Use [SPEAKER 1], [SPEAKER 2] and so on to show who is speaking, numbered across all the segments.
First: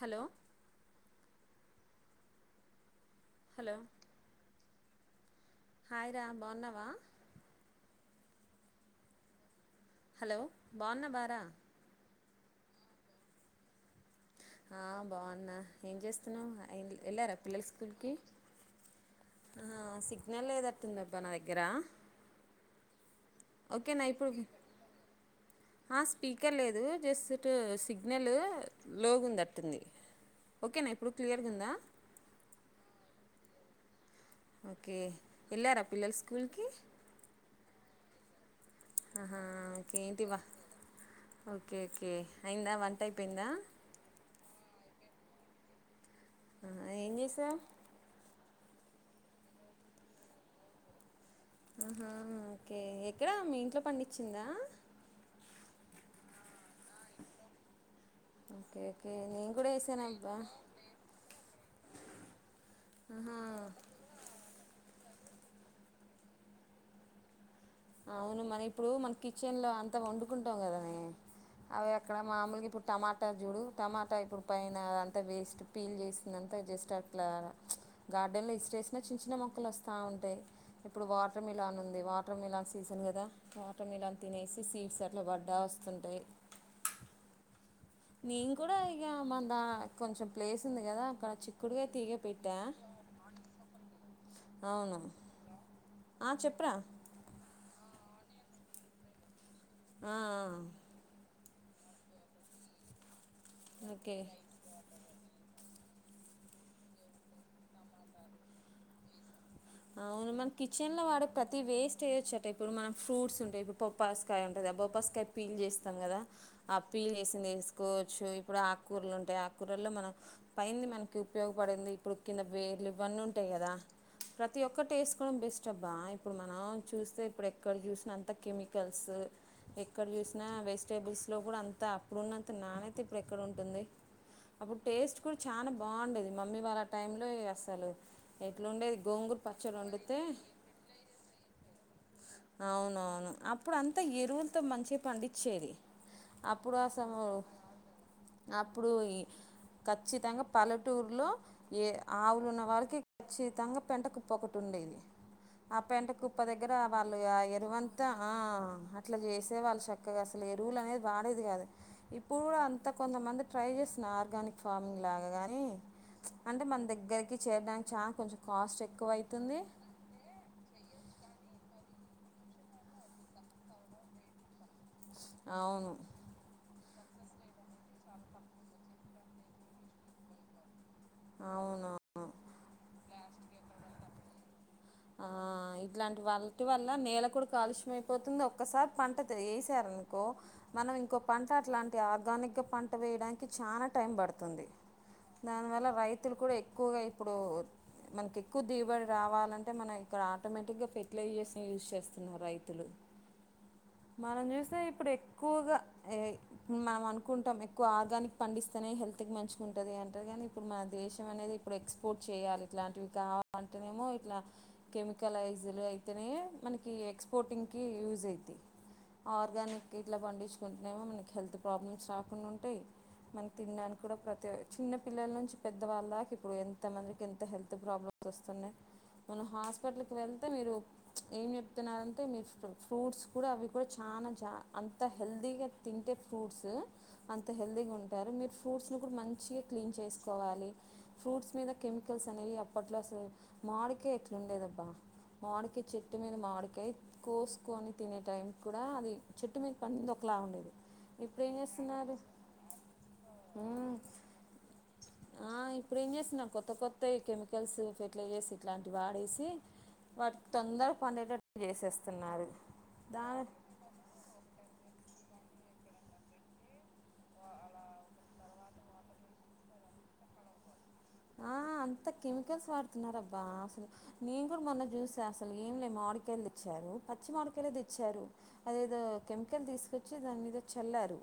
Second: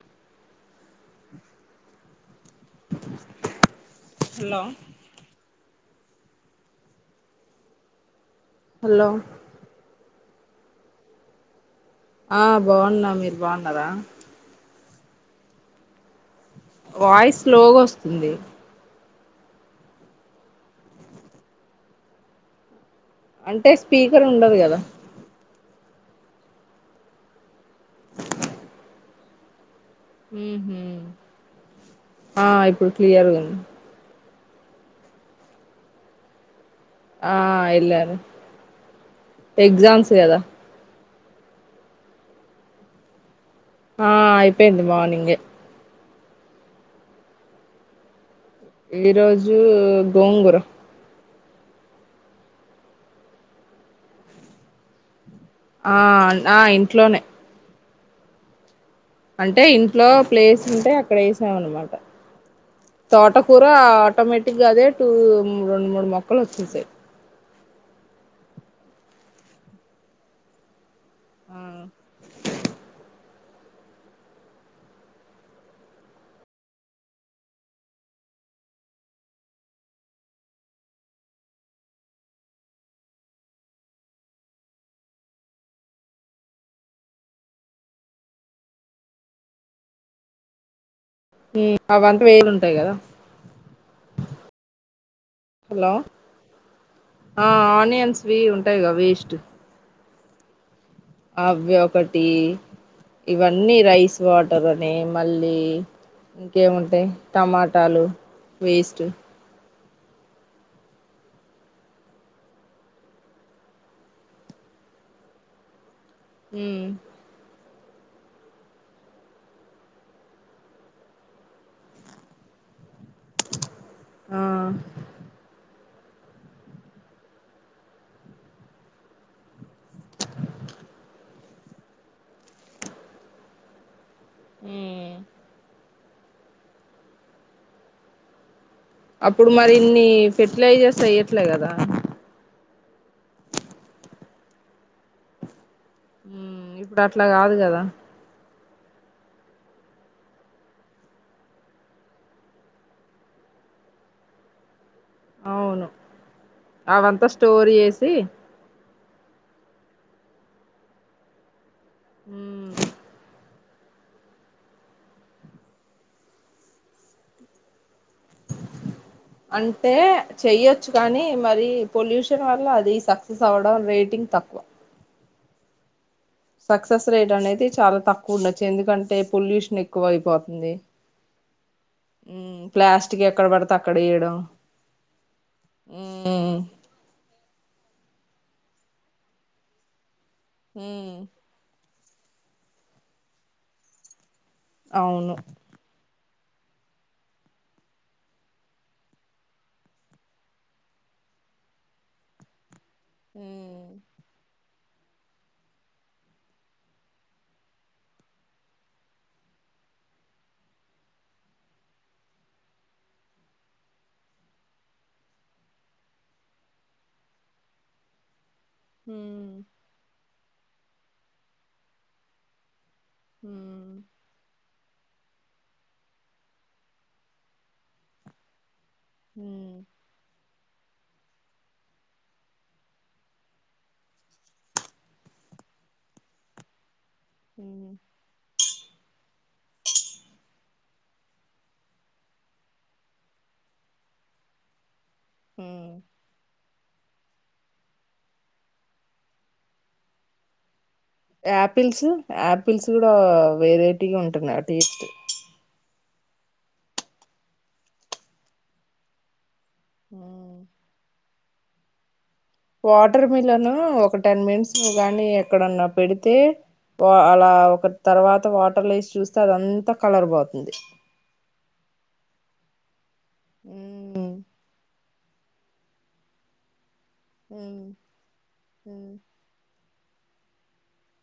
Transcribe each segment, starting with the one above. [SPEAKER 1] Hello hello
[SPEAKER 2] hello
[SPEAKER 1] hi రా బావున్నావా
[SPEAKER 2] hello
[SPEAKER 1] hello బావున్నవార
[SPEAKER 2] ఆ బావున్న మీరు బాగున్నారా
[SPEAKER 1] ఆ బావున్నా ఏం చేస్
[SPEAKER 2] వాయిస్ స్లోగా ఓస్తుంది
[SPEAKER 1] ఆ సిగ్నల్ లేనట్టుందబ్బ నా దగ్గర
[SPEAKER 2] అంటే
[SPEAKER 1] ఓకేనా
[SPEAKER 2] స్పీకర్
[SPEAKER 1] ఇప్పుడు
[SPEAKER 2] ఉండదు కదా
[SPEAKER 1] ఆ స్పీకర్ లేదు జస్ట్ ఇటు సిగ్నల్ లోగుణట్టుంది
[SPEAKER 2] ఉహు ఆ ఇప్పుడు క్లియర్గా ఉంది
[SPEAKER 1] ఓకే ఎళ్ళారా పిల్లలు స్కూలుకి
[SPEAKER 2] ఆ ఎల్లారు
[SPEAKER 1] ఆహా ఏంటి వ ఓకే కే అయిందా వంట అయిపోయిందా
[SPEAKER 2] ఆ అయిపోయింది మార్నింగె
[SPEAKER 1] ఆ ఏం చేసావ్
[SPEAKER 2] ఈరోజు గోంగూర
[SPEAKER 1] ఆహ ఓకే ఎక్కడ మీ ఇంట్లో పండించిందా
[SPEAKER 2] ఆ ఆ ఇంట్లోనే
[SPEAKER 1] ఓకే ఓకే నేను
[SPEAKER 2] అంటే
[SPEAKER 1] కూడా వేసాను
[SPEAKER 2] ఇంట్లో
[SPEAKER 1] అబ్బా
[SPEAKER 2] ప్లేస్ ఉంటే అక్కడ వేసాం అన్నమాట
[SPEAKER 1] ఆహా
[SPEAKER 2] తోటకూర ఆటోమేటిక్ గా అదే టూ రెండు మూడు మొక్కలు ఒచ్చేసాయి
[SPEAKER 1] అవును మన ఇప్పుడు మన కిచెన్ లో అంతా వండుకుంటాం కదనే అవి అక్కడ మామూలుగా ఇప్పుడు టమా ఇప్పుడు టమాటా ఇప్పుడు పైన అంతా వేస్ట్ పీల్ చేసింత జస్ట్ అట్లా గార్డె మనం వేస్ట్ చేసిన చిన్న చిన్న మొక్కలు అస్త ఉంటాయి ఇప్పుడు వాటర్ మిలన్ ఉంది వాటర్ మిలాన్స్ సీజన్ కదా కటం ఇలాని తినేసి సీడ్స్ అట్లా పడ్డా వస్తుంటాయి నేను కూడా ఇక మ దా కొంచెం ప్లేస్ ఉంది కదా అక్కడ
[SPEAKER 2] ఉమ్
[SPEAKER 1] చిక్కుడుగా తీగ
[SPEAKER 2] అవంటా
[SPEAKER 1] పెట్టా
[SPEAKER 2] వేలుంటాయి కదా
[SPEAKER 1] అవును
[SPEAKER 2] హలో
[SPEAKER 1] ఆ చెప్పురా
[SPEAKER 2] ఆ ఆనియన్ స్వి ఉంటాయిగా వేస్ట్
[SPEAKER 1] ఆ ఆ ఆ
[SPEAKER 2] అవ్వి ఒకటి ఇవన్నీ
[SPEAKER 1] ఓకే
[SPEAKER 2] రైస్ వాటరనీ మళ్ళీ ఇంకేముంటాయి టమాటాలు వేస్ట్
[SPEAKER 1] అవున్ మన కిచెన్ లో వాడే ప్రతి వేస్ట్ ఎయోచట ఇప్పుడునం ఫ్రూట్స్ ఉంటాయి ఇప్పుడు బొప్పాస్కాయ ఉంటుది బొప్పస్కాయ్ పీల్ చేస్తాం కదా ఆ
[SPEAKER 2] ఉమ్
[SPEAKER 1] పీల్ చేసింది ఎస్ కోవచ్చు ఇప్పుడు ఆకుకూరలు ఉంటాయి ఆకూరల్లో మనం పైన మనకి ఉపయోగపడింది ఇప్పుడు కింద వే నీ ఇవన్నీ ఉంటాయి కదా
[SPEAKER 2] ఆ
[SPEAKER 1] ప్రతి ఒక్కటి వేసుకోవడం బెస్ట్ అబ్ ఆ ఇప్పుడు మనం చూస్తే ఇప్పుడు ఎక్కడ చూసినా అంత కెమికల్స్ ఎక్కడ చూసినా వేస్ వెజిటేబుల్స్ లో కూడా అంత అప్పుడున్నంత నానైతే ఇప్పుడు ఎక్కడ ఉంటుంది అప్పుడు
[SPEAKER 2] ఉమ్
[SPEAKER 1] టేస్ట్ కూడా చానా బాగుండేది మమ్మీ వాళ్ళ టైమ్ లో ఇగ అసలు ఎట్లా ఉండేది
[SPEAKER 2] అప్పుడు మరి ఇన్ని ఫెర్టిలైజర్స్ ఏయ్యట్లే కదా
[SPEAKER 1] అవునవును అప్పుడు అంతా ఎరువులతో మంచిగా పండించేది
[SPEAKER 2] ఉ
[SPEAKER 1] అప్పుడు
[SPEAKER 2] ఇప్పుడు
[SPEAKER 1] అసలు
[SPEAKER 2] అట్లా కాదు కదా
[SPEAKER 1] అప్పుడు ఈ ఖచ్చితంగా పల్లెటూరులో ఏ ఆవులు ఉన్న వారికి ఖచ్చితంగా పెంట కుప్ప ఒకటి ఉండేది ఆ
[SPEAKER 2] అవును
[SPEAKER 1] పెంట కుప్ప దగ్గర వాళ్ళు
[SPEAKER 2] అవంతా
[SPEAKER 1] య
[SPEAKER 2] స్టోర్
[SPEAKER 1] ఎరువంతా
[SPEAKER 2] చేసి
[SPEAKER 1] ఆ అట్లా చేసే వాళ్ళు చక్కగా అసలు ఎరువులు అనేది వాడేది కాదు ఇప్పుడు కూడా
[SPEAKER 2] ఉమ్
[SPEAKER 1] అంత కొంతమంది ట్రై చేస్తున్నా ఆర్గానిక్ ఫార్మింగ్ లాగా గాని అంటే మన దగ్గరికి చేయడాన్
[SPEAKER 2] అంటే చెయ్యొచ్చు కానీ పది పొల్యూషన్ వల్ల అది సక్సెస్ అవ్వడం రేటింగ్ తక్కువ
[SPEAKER 1] అవును
[SPEAKER 2] సక్సెస్ రేట్ అనేది చాలా తక్కువ ఉండచ్చు ఎందుకంటే పొల్యూషన్ ఎక్కువ అయిపోతుంది
[SPEAKER 1] అవును
[SPEAKER 2] ఉ ప్లాస్టిక్ ఎక్కడ పడతే అక్కడ వేయడం
[SPEAKER 1] ఆ ఇలాంటి
[SPEAKER 2] మ్మ్
[SPEAKER 1] వాటి వల్ల నేల కూడా కాలుష్యమయి పోతుంది ఒక్కసారి పంట ఏసారు అనుకో మనం
[SPEAKER 2] మ్మ్
[SPEAKER 1] ఇంకో పంట అట్లాంటి తే ఆర్గానిక్ గా పంట వేయడానికి చాలా టైం పడుతుంది
[SPEAKER 2] అవును
[SPEAKER 1] దానివల్ల రై తులు కూడా ఎక్కువగా ఇప్పుడు మనకి ఎక్కువ దిగుబడి రావాలం అంటే మనం ఇక్కడ ఆటోమేటిక్ గా ఫెర్టిలైజర్స్ యూజ్ చేస్తున్నారు రైతులు
[SPEAKER 2] మ్మ్
[SPEAKER 1] మనం చూస్తే ఏప్ ఇప్పుడు ఎక్కువగా ఏయ్ మనం అనుకుంటాం ఎక్కువ ఆర్గానిక్ పండిస్తేనే హెల్త్ కి మంచిగా ఉంటది అంటారు కానీ ఇప్పుడు మన దేశం అనేది ఇప్పుడు ఎక్స్పోర్ట్ చేయాలి ఇట్లాంటివి కావాలంటేనేమో ఇట్లా కెమికలైజ్లు అయితేనే మనకి ఎక్స్పోర్టింగ్కి యూజ్ అయితాయి
[SPEAKER 2] మ్మ్
[SPEAKER 1] ఆర్గానిక్ ఇట్లా పండించుకుంటునేమో మనకి హెల్త్ ప్రాబ్లమ్స్ రాకుండా ఉంటాయి మనం తినడానికి
[SPEAKER 2] మ్మ్
[SPEAKER 1] కూడా ప్రతియ్ చిన్న పిల్లల నుంచి పెద్దవాళ్ళ దాకా ఇప్పుడు ఎంతమందికి ఎంత హెల్త్ ప్రాబ్లమ్స్ వస్తున్నాయి మన
[SPEAKER 2] మ్మ్
[SPEAKER 1] హాస్పిటల్ కి వెళ్తే మీరు ఏం చెప్తున్నారంటే మీరు ఫ్రూ ఫ్రూట్స్ కూడా అవి కూడా చానా జా అంత హెల్తీగా తింటే ఫ్రూట్స్ అంత
[SPEAKER 2] మ్మ్
[SPEAKER 1] హెల్దీగా ఉంటారు మీరు ఫు ఫ్రూట్స్ ను కూడా మంచిగా క్లీన్ చేసుకోవాలి ఫ్రూట్స్ మీద కెమికల్స్ అనేవి అప్పట్లో అసలు మాడి కే ఎట్లాండేది అబ్బా మాడికాయ
[SPEAKER 2] మ్మ్
[SPEAKER 1] చెట్టు మీద మాడి ఏత్ కోసుకొని తినే టైం కూడా అది చెట్టు మీద పండింది ఒకలా ఉండేది ఇప్పుడు ఏం
[SPEAKER 2] యాపిల్స్
[SPEAKER 1] చేస్తున్నారు
[SPEAKER 2] యాపిల్స్ కూడా
[SPEAKER 1] ఉమ్,
[SPEAKER 2] వెరైటీగా ఉంటున్నా ఆ టేస్ట్
[SPEAKER 1] ఆ, ఇప్పుడు ఏం చేస్తున్న కొత్త కొత్తయ్ కెమికల్స్ ఫర్టిలైజర్స్ ఇట్లాంటి వాడేసి వాటికి తొందర పనుగలు చేసేస్తున్నారు దా
[SPEAKER 2] వాటర్ మిలన్ ఒక టెన్ మినిట్స్ గానీ ఎక్కడన్నా పెడితే వా అలా ఒక తరువాత వాటర్లు వేసి చూస్తే అదంతా కలర్ పోతుంది
[SPEAKER 1] ఆ అంత కెమికల్స్ వాడుతున్నారు అబ్బా అసలు
[SPEAKER 2] మ్మ్
[SPEAKER 1] నేను కూడా మొన్న చూసి కా అసలు ఏం లే మాడికాయలు తెచ్చారు పచ్చి మాడికాయలు
[SPEAKER 2] మ్మ్
[SPEAKER 1] తెచ్చారు అది ఏదో కెమికల్ తీసుకొచ్చ చే దాని మీద చల్లారు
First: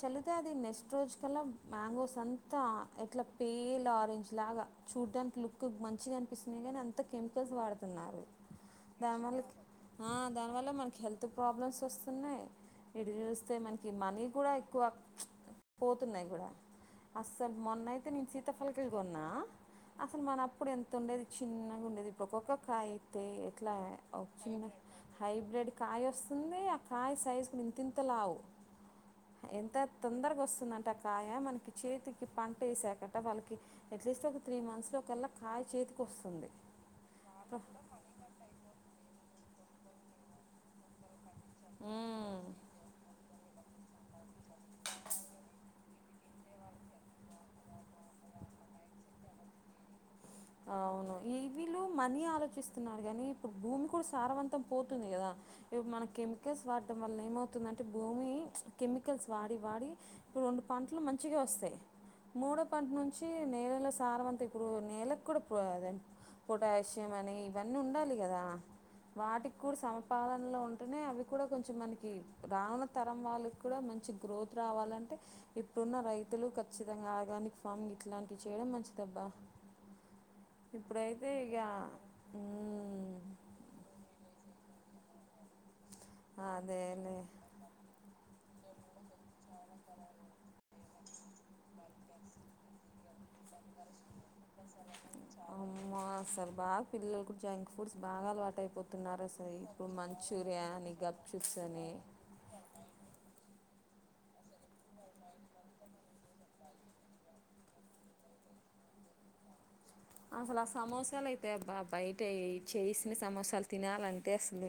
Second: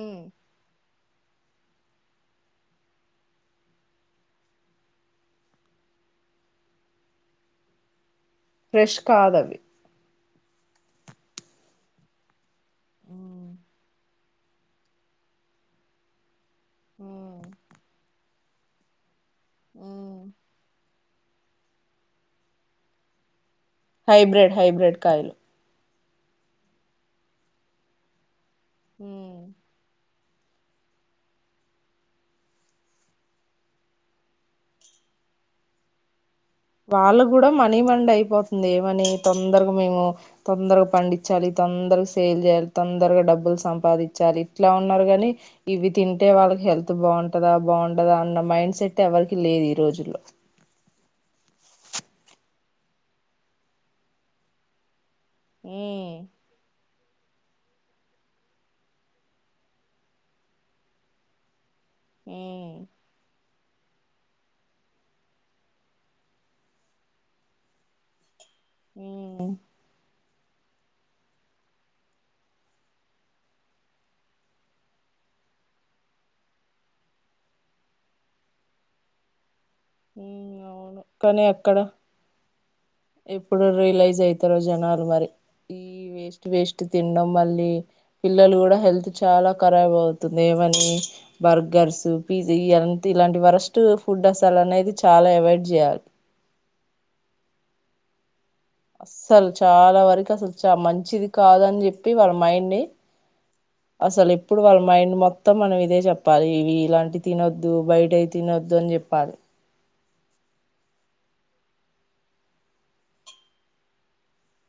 [SPEAKER 1] చల్లుతే అది నెస్ట్ రోజు తలా మ్యాంగోస్ అంతా ఎట్లా పేల్ ఆరెంజ్ లాగా చూడ్డానికి లుక్ మంచిగా అనిపిస్తుతున్నాయి కానీ అంత కెమికల్స్ వాడుతున్నారు
[SPEAKER 2] ఫ్రెష్ కాదు
[SPEAKER 1] దానివల్ల
[SPEAKER 2] అవి
[SPEAKER 1] ఆ దానివల్ల మనకి హెల్త్ ప్రాబ్లమ్స్ వస్తున్నాయి ఇటు
[SPEAKER 2] ఉమ్.
[SPEAKER 1] చూస్తే మనకి మనీ కూడా ఎక్కువ పోతున్నాయి కూడా అసలు మొన్న అయితే నేను సీతాఫలకలు కొన్నా అసలు మన అప్పుడు ఎం తు ఉండేది చిన్నగా ఉండేది ఇప్పుడు ఒక్కొక్క కాయ అయితే ఎట్లా
[SPEAKER 2] హైబ్రిడ్
[SPEAKER 1] చిన్న
[SPEAKER 2] హైబ్రిడ్ కాయలు
[SPEAKER 1] హైబ్రిడ్ కాయ వస్తుంది ఆ కాయ సైజుకు ఇంతంత లావు
[SPEAKER 2] హ
[SPEAKER 1] ఎంత తొందరగా వస్తుందంటే ఆ కాయ మనకి చేతికి పంట వేసాకట వాళ్ళకి ఎట్లీస్ట్ ఒక త్రీ మంత్స్ లో ఒకళ కాయ చేతికి వస్తుంది
[SPEAKER 2] వాళ్ళు కూడా మనీ మం అయిపోతుంది ఏమని తొందరగా మేము తొందరగా పండి చాలలి తొందరగా సేల్ చేయాలి తొందరగా డబ్బుల్స్ సంపాదించాలి ఇట్లా ఉన్నారు కాగానీ ఇవి తింటే వాళ్ళకి హెల్త్ బాగుంటందా బాగుంటదా అన్న మైండ్ మైండ్ సెట్ ఎవరికి లేదు ఈ రోజుల్లో
[SPEAKER 1] అవును ఈ వీళ్ళు మనీ ఆలోచిస్తున్నారు కాగానీ ఇప్పుడు భూమి కూడా సారవంతం పోతుంది కదా
[SPEAKER 2] ఉ
[SPEAKER 1] ఇ మన కెమికల్స్ వా చడటడం వల్ల ఏమవుతుందంటే భూమి కెమికల్స్ వాడి వాడి ఇప్పుడు రెండు పంటలు మంచిగా వస్తాయి మూడో పంట నుంచి నేలలో సారం అంతా ఇప్పుడు నేల పొటాషియం అనే ఇవన్నీ ఉండాలి కదా
[SPEAKER 2] ఉ
[SPEAKER 1] వాటికి కూడా స పాలనలో ఉంటేనే అవి కూడా కొంచెం మనకి రానున్న తరం వాళ్ళకి కూడా మంచి గ్రోత్ రావాలంటే ఇుట్డున్న రైతులు ఖచ్చితంగా ఆర్గానిక్ ఫార్మింగ్ ఇట్లాంటివి చేయడం మంచిదబ్బా ఇప్పుడైతే
[SPEAKER 2] కానీ
[SPEAKER 1] ఇక
[SPEAKER 2] అక్కడ
[SPEAKER 1] ఉ
[SPEAKER 2] ఎప్పుడు రియలైజ్ అవుతారో జనాలు మరి ఈ వేస్ట్ వేస్ట్
[SPEAKER 1] అదేలే
[SPEAKER 2] తిినడం మళ్ళీ పిల్లలు కూడా హెల్త్ చాలా రాబ్ అవుతుంది ఏమని బర్గర్స్ పిజ్జ ఇంత ఇలా లాంటి వరస్ట్ ఫుడ్ అసలు అనేది చాలా అవాయిడ్
[SPEAKER 1] అమ్మ
[SPEAKER 2] చేయాలి
[SPEAKER 1] అసలు బాగా పిల్లలు కూడా జంక్ ఫుడ్స్ బాగా అయిపోతున్నారు
[SPEAKER 2] అస్సలు
[SPEAKER 1] అసలు ఇప్పుడు
[SPEAKER 2] చాలా వరకు అసలు
[SPEAKER 1] మంచూరియా
[SPEAKER 2] చ
[SPEAKER 1] అని గప్
[SPEAKER 2] మంచిది
[SPEAKER 1] చిప్స్
[SPEAKER 2] కాదని
[SPEAKER 1] అని
[SPEAKER 2] చెప్పి వాళ్ళ మైండ్ ని అసలు ఇప్పుడు వాళ్ళ మైండ్ మొత్తం మనం ఇదే చెప్పాలి ఇవి ఇలాంటి తినొద్దు బయట తినొద్దు చెప్పారు
[SPEAKER 1] అసలు ఆ సమోసాలు అయితే అబ్బా బయట చేసిన సమోసాలు తినాలంటే అసలు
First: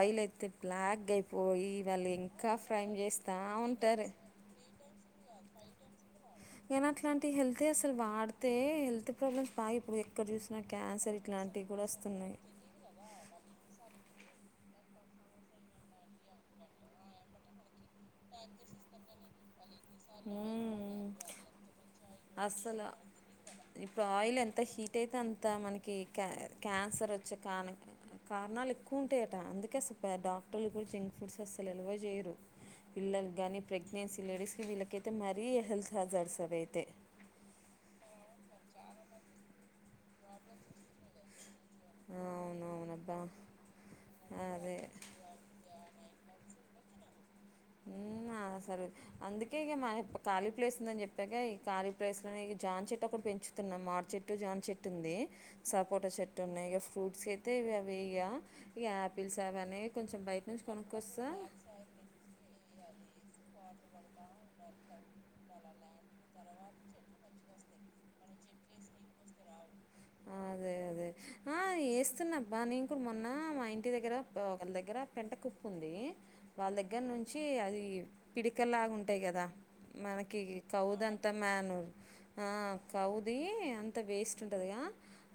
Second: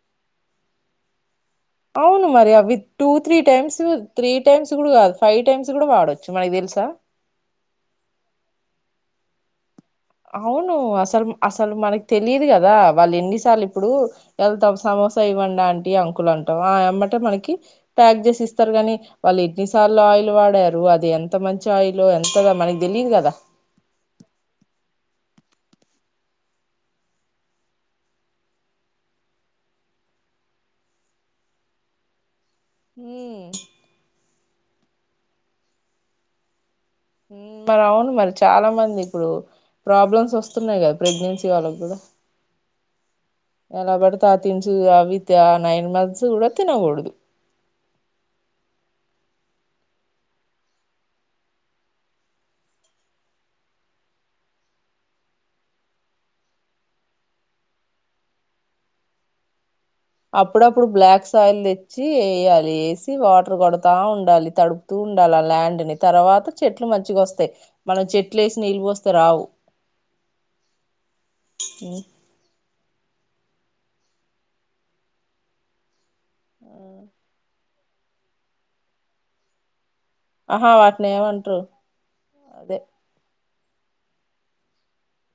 [SPEAKER 1] ఆయిల్ అయితే బ్లాక్ అయిపోయి వాళ్ళు
[SPEAKER 2] అవును మరి
[SPEAKER 1] ఇంకా
[SPEAKER 2] అ
[SPEAKER 1] ఫ్రై
[SPEAKER 2] విత్ టూ
[SPEAKER 1] చేస్తా
[SPEAKER 2] త్రీ టైమ్స్
[SPEAKER 1] ఉంటారు
[SPEAKER 2] త్రీ టైమ్స్ కూడా కాదు ఫైవ్ టైమ్స్ కూడా వాడవచ్చు
[SPEAKER 1] కానీ అట్లాంటి హెల్త్ అసలు వాడితే హెల్త్ ప్రాబ్లమ్స్ బాగా ఇప్పుడు ఎక్కడ చూసినా
[SPEAKER 2] అవును
[SPEAKER 1] క్యాన్సర్
[SPEAKER 2] అసలు
[SPEAKER 1] ఇట్లాంటివి
[SPEAKER 2] అసలు
[SPEAKER 1] కూడా
[SPEAKER 2] మనకు
[SPEAKER 1] వస్తున్నాయి
[SPEAKER 2] తెలిదు కదా వాళ్ళు ఎన్నిసార్లు ఇప్పుడు ఎద త సమోసా ఇవ్వండి ఆంటీ అంకులు అంటాం ఆ ఏమ్మంటే మనకి ప్యాక్ చేసి ఇస్తారు కాని వాళ్ళు ఇన్నిసార్లు ఆయిల్ వాడారు అది
[SPEAKER 1] మ్మ్
[SPEAKER 2] ఎంత మంచి షాయిలో ఎంతగా మనకి
[SPEAKER 1] అస్సలు
[SPEAKER 2] తెలీదు కదా
[SPEAKER 1] అట్టయితే అంత మనకి క క్యాన్సర్ వచ్చే కాణ కారణాలు ఎక్కువ ఉంటాయట అందుకే అసలు డాక్టర్లు కూడా జంక్ ఫుడ్స్ అసలు ఎలువ చేయరు పిల్లలు
[SPEAKER 2] ఉమ్,
[SPEAKER 1] కానీ ప్రెగ్నెన్సీ లేడీస్కి వీళ్ళకైతే మరీ హెల్త్ హాజార్స్ అది అయితే
[SPEAKER 2] మరి అవును మరి చాలా మంది ఇప్పుడు ప్రాబ్లమ్స్ వస్తున్నాయి కదా ప్రెగ్నెన్సీ వు ల
[SPEAKER 1] అవునవునబ్బా
[SPEAKER 2] ఎలా పడుతే ఆ తిసు
[SPEAKER 1] అదే
[SPEAKER 2] అవిత్ ఆ నైన్ మంత్స్ కూడా తినకూడదు
[SPEAKER 1] సరే అందుకే ఇక మా ఖాళీ ప్లేస్ ఉందని చెప్పగాక ఈ ఖాళ ప్లేస్ లో ఇ జాన్ చెట్ కూడా పెంచుతున్నాం మార్చట్ చెట్టు జాన్ చెట్టు ఉంది సపోట చెట్టు ఉన్నాయి ఇక ఫ్రూట్స్ అయితే ఇవి అవి ఇక ఇక యాపిల్స్ అవ అని
[SPEAKER 2] అప్పుడప్పుడు బ్లాక్స్యిల్ తెచ్చి వేయాలి వాటర్ కొడతా ఉండాలి తడుపుతూ ఉండాలి ఆ ల్యాండ్ ని తర్వాత చెట్లు మంచిగా వస్తాయి మన చెట్లు వేసి నీళ్ళి పోస్తే రావు
[SPEAKER 1] అదే అదే ఆ
[SPEAKER 2] ఉమ్.
[SPEAKER 1] వేస్తున్నాప్పా నీ ఇ మొన్న మా ఇంటి దగ్గర ఒకళ దగ్గర పెంట కుప్పు ఉంది
[SPEAKER 2] ఆ,
[SPEAKER 1] వాళ్ళ దగ్గర నుంచి అది పిడికలాగా ఉంటాయి కదా మనకి
[SPEAKER 2] ఆహా
[SPEAKER 1] కౌద
[SPEAKER 2] వాటిని
[SPEAKER 1] అంతా
[SPEAKER 2] ఏమంటారు
[SPEAKER 1] మనూర్ ఆ
[SPEAKER 2] అదే
[SPEAKER 1] కౌది అంత వేస్ట్ ఉంటదిగా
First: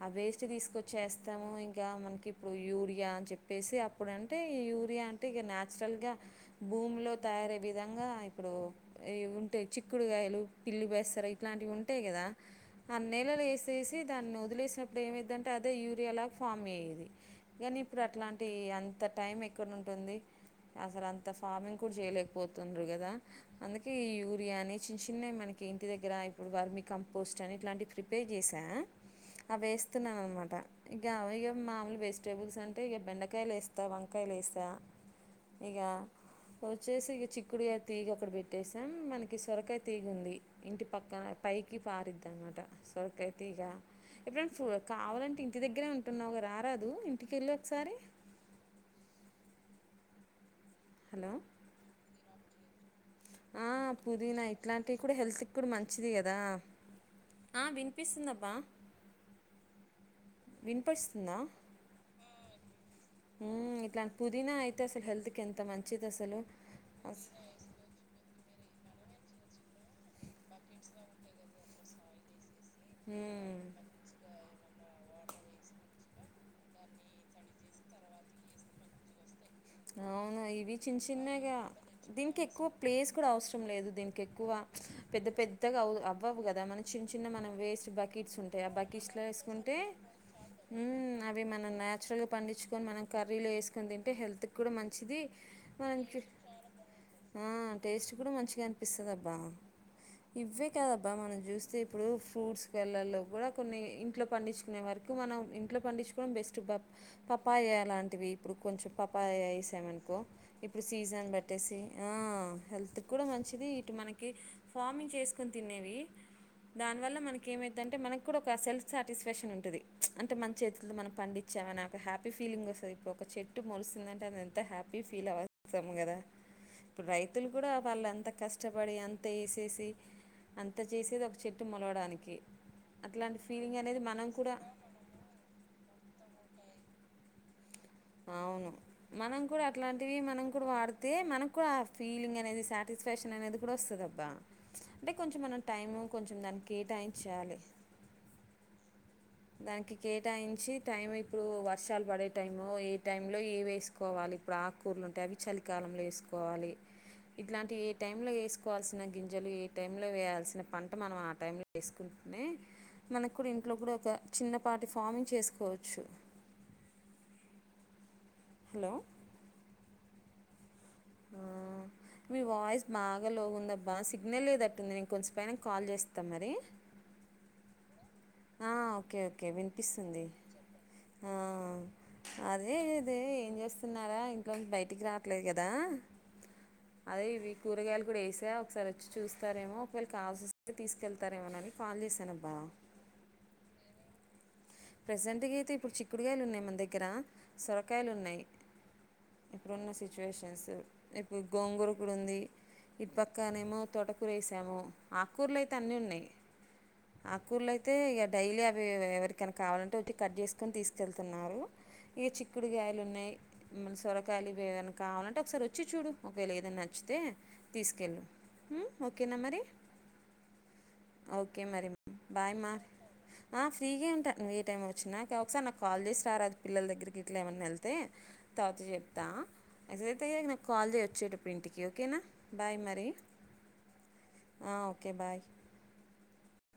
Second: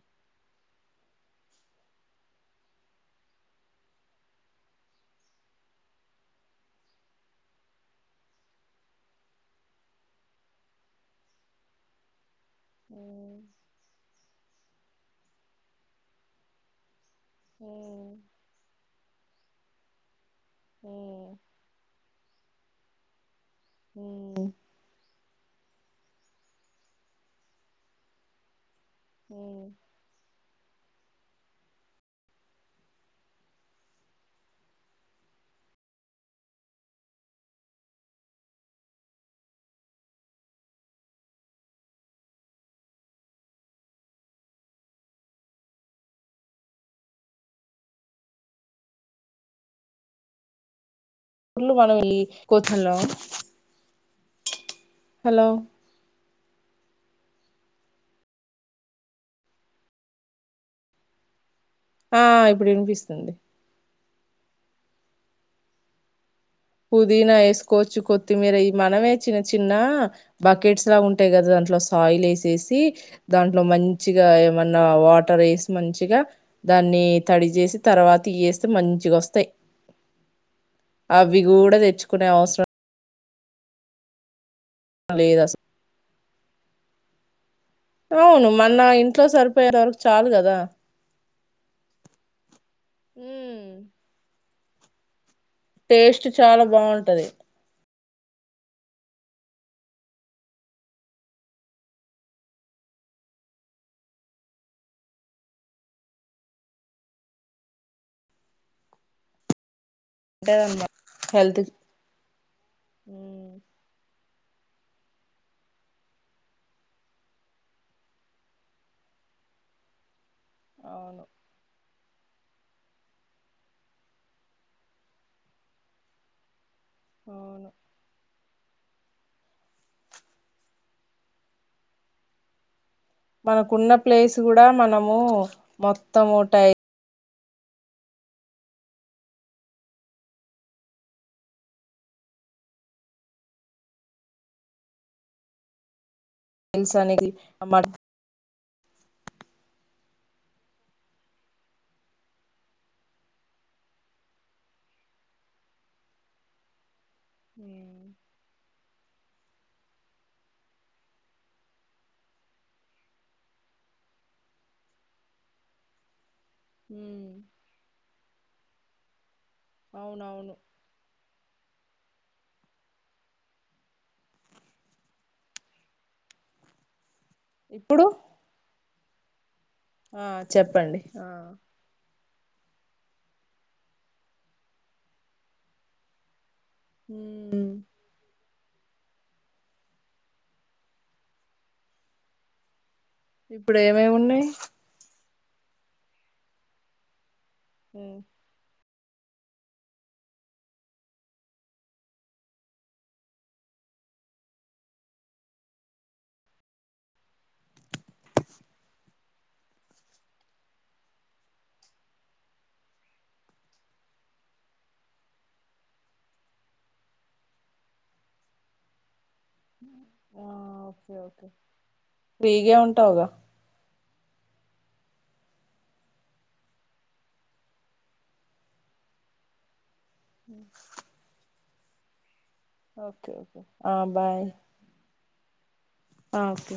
[SPEAKER 1] ఆ వేస్ట్ తీసుకొచ్చేస్తాము ఇంకా మనకి ఇప్పుడు యూరియా అని చెప్పేసి అప్పుడంటే యూరియా అంటే ఇగా నాచురల్ గా భూమి లో తయారే విధంగా ఇప్పుడు ఈ ఉంటే చిక్కుడుగాయలు పిల్లి బేసర ఇట్లాంటివి ఉంటాయి కదా
[SPEAKER 2] ఉమ్,
[SPEAKER 1] అన్నేళ్ళలు వేసేసి దాన్ని వదిలేసినప్పుడు ఏమవుతుంటే అదే యూరియా లాగా ఫామ్ అయ్యేది కాని ఇప్పుడు
[SPEAKER 2] ఉమ్,
[SPEAKER 1] అట్లాంటి అంత టైం ఎక్కడ ఉంటుంది అసలు అంత
[SPEAKER 2] ఉమ్,
[SPEAKER 1] ఫార్మింగ్ కూడా చేయలేకపోతుండ్ర కదా అందుకే ఈ
[SPEAKER 2] ఉమ్,
[SPEAKER 1] యూరియా అని చిన్న చిన్నవి మనకి ఇంటి దగ్గర ఇప్పుడు వర్మి కంపోస్ట్ అని ఇట్లాంటివి ప్రిపేర్ చేసా అవి
[SPEAKER 2] ఉమ్.
[SPEAKER 1] వేస్తున్నా అన్నమాట ఇగా అవే ఇగ మామూలు వెజిటేబుల్స్ అంటే ఇగా బెండకాయలు వేస్తా వంకాయలు వేస్తా ఇగా వచ్చేసి ఇగా చిక్కుడుగాయా తీగ అక్కడ పెట్టేసాం మనకి సొరకాయ తీగ ఉంది ఇంటి పక్కన పైకి పారిద్ది అన్నమాట సొరకాయ తీగ ఎప్పుడన్నా కావాలంటే ఇంటి దగ్గరే ఉంటున్నావు రారాదు ఇంటికెళ్ళి ఒకసారి [unintelligible]
[SPEAKER 2] హలో
[SPEAKER 1] ఆ పుదీనా ఇట్లాంటివి కూడా హెల్త్
[SPEAKER 2] హలో
[SPEAKER 1] కూడా మంచిది కదా ఆ వినిపిస్తుందబ్బా వినిపరుస్తుందా
[SPEAKER 2] ఆ ఇప్పుడు వినిపిస్తుంది
[SPEAKER 1] ఇట్లాంటి పుదీనా అయితే అసలు హెల్త్కి ఎంత మంచిది అసలు
[SPEAKER 2] పుదినా వేసుకోవచ్చు కొత్తిమీర ఈ మనమే చిన్న చిన్న బకెట్స్ లా ఉంటాయి కదా దాంట్లో సాయిల్ వేసేసి దాంట్లో మంచిగా ఏమన్నా వా వాటర్ వేసి మంచిగా దాన్ని తడి చేేసి తర్వాత ఇయ్యి ఏస్తే మంచిగా వస్తాయి
[SPEAKER 1] అవునా ఇవి చిన్న చిన్నగా
[SPEAKER 2] కూడా తెచ్చుకునే
[SPEAKER 1] దీనికి ఎక్కువ
[SPEAKER 2] అవసరం
[SPEAKER 1] ప్లేస్ అవసరం లేదు దీనికి ఎక్కువ పెద్ద
[SPEAKER 2] లేదు అసలు
[SPEAKER 1] పెద్దగా అవ్వవు కదా మన చిన్న చిన్న మన
[SPEAKER 2] అవును మన్న ఇంట్లో సరిపోయే వరకు చాలు కదా
[SPEAKER 1] మ్మ్, అవి మనం న్యాచురల్గా పండించుకొని మనం కర్రీలో
[SPEAKER 2] మ్మ్
[SPEAKER 1] వేసుకొని తింటే హెల్త్కి కూడా మంచిది
[SPEAKER 2] టేస్ట్
[SPEAKER 1] మనకి
[SPEAKER 2] చాలా బాగుంటది
[SPEAKER 1] ఆ! టేస్ట్ కూడా మంచిగా అనిపిస్తదబ్బా ఇవ్వే కాదబ్బా మనం చూస్తే ఇప్పుడు ఫ్రూట్స్ గేళ్లల్లో కూడా కొన్ని ఇంట్లో పండించుకునే వారి ఎక్ మనం ఇంట్లో పండించుకోవడం బెస్ట్ పాపాయ అలాంటివి ఇప్పుడు కొంచెం అది వ్యవసాయం ఇప్పుడు
[SPEAKER 2] ఉంటదన్నమాట
[SPEAKER 1] సీజన్
[SPEAKER 2] హెల్త్
[SPEAKER 1] బట్టేసి ఆ హెల్త్ కూడా
[SPEAKER 2] మ్మ్
[SPEAKER 1] మంచిది ఇటు మనకి ఫార్మింగ్ చేసుకోని తినేవి దాని వల్ల మనకి ఏమైదంటే మనకు కూడా ఒక సెల్ఫ్ సాటిస్ఫాక్షన్ ఉంటది అంటే మంచి చేతులతో మనం
[SPEAKER 2] అవును
[SPEAKER 1] పండించామని ఒక హ్యాపీ ఫీలింగ్ వస్తుంది ఇప్పుడు ఒక చెట్టు మొలిస్తే ఎంత హ్యాపీ ఫీల్ అస్తాము కదా ఇప్పుడు రైతులు
[SPEAKER 2] అవును
[SPEAKER 1] కూడా వాళ్ళ అంత కష్ట కష్టపడి అంత వేసేసి అంత చేసేది ఒక చెట్టు మొలవడానికి అట్లాంటి ఫీలింగ్
[SPEAKER 2] మనకున్న
[SPEAKER 1] అనేది మనం
[SPEAKER 2] ప్లేస్ కూడా మనము మొత్తం టై
[SPEAKER 1] అవును మనం కూడా అట్లాంటివి మనం కూడా వాడితే మనకు కూడా ఆ ఫీలింగ్ అనేది సాటిస్ఫై అనేది వస్తది అబ్బా అంటే కొంచెం మనం టైమ్ కొంచెం దాన్ని
[SPEAKER 2] టైల్స్ అనేది
[SPEAKER 1] కేటాయించయాలి దానికి కేటాయించి టైం ఇప్పుడు వర్షాలు పడే టైం ఏ టై లో ఏవి వేసుకోవాలి ఇప్పుడు ఆకుకూరలు ఉంటాయి అవి చలికాలంలో వేసుకోవాలి ఇట్లాంటివి ఏ
[SPEAKER 2] హ్మ్
[SPEAKER 1] టైంలో వేసుకోవాలి గింజలు ఏ టైంలో వేయాల్సిన పంట మనం ఆ టైంలో వేసుకుంటూనే మనకు కూడా ఇంట్లో కూడా ఒక చిన్నపాటి ఫామింగ్ చేసుకోవచ్చు
[SPEAKER 2] హుమ్
[SPEAKER 1] హలో
[SPEAKER 2] అవునవును
[SPEAKER 1] మీ వాయిస్ బాగా లో ఉందబ్బా సిగ్నల్ లేదట్టుంది నేను కొంచ్చేపైనక కాల్ చేస్తా మరి
[SPEAKER 2] ఇప్పుడు
[SPEAKER 1] ఆ ఓకే ఓకే విన్
[SPEAKER 2] ఆ చెప్పండి ఆ
[SPEAKER 1] అదే ఇది ఏం చేస్తున్నారా ఇంట్లోంచి బయటికి రావట్లేదు కదా అదే ఇవి
[SPEAKER 2] హ్మ్
[SPEAKER 1] కూరగాయలు కూడా వేసా ఒకసారి వచ్చి చూస్తారేమో ఒకవేళకి కావాల్సి వస్తే తీసుకెళ్తారేమోనని కాల్ చేశాను అబ్బా
[SPEAKER 2] ఇప్పుడు ఏమేమున్నాయ్
[SPEAKER 1] ప్రజెంట్గా అయితే ఇప్పుడు చిక్కుడుకాయలు ఉన్నాయి మన దగ్గర సొరకాయలు
[SPEAKER 2] ఉమ్,
[SPEAKER 1] ఉన్నాయి ఇప్పుడున్న సిచ్యువేషన్స్ ఇప్పుడు గోంగురకుడ ఉంది ఇటు పక్కనేమో తోటకూర వేసాము ఆకూర్లు అయితే అన్నీ ఉన్నాయి ఆకూర్ల అయితే ఇగ డైలీ అవి ఎవరిక్ క్కన కావాలంటే వచ్చి కట్ చేసుకొని తీసుకెళ్తున్నారు ఇగ చిక్కుడు గాయలు ఉన్నాయి మ సొరకాయలు ఇవి ఏవైనా కావాలంటే ఒకసారి వచ్చి చూడు ఒకవేలేదనచ్ తె తీసుకెళ్ళు హుమ్ ఓకేనా మరి ఓకే మరి బాయ్ మా
[SPEAKER 2] ఫ్రీగే ఉంటావుగా
[SPEAKER 1] ఆ ఫ్రీగే ఉంటా ఏ టైం వచ్చినా ఒకసారి నాకు కాల్ చేసి రారాదు పిల్లల దగ్గరికి గిట్లా ఏమైన్నా వెళ్తే తర్వాత చెప్తా మే సే జ్ అయితే చెయ్యక్ నాకు కాల్ చేయ్ ఒచ్చేటప్పుడు ఇంటికి ఓకేనా బాయ్ మరి
[SPEAKER 2] ఓకేఓకే ఆ బాయ్
[SPEAKER 1] ఆ, ఓకే బాయ్
[SPEAKER 2] ఆ ఓకే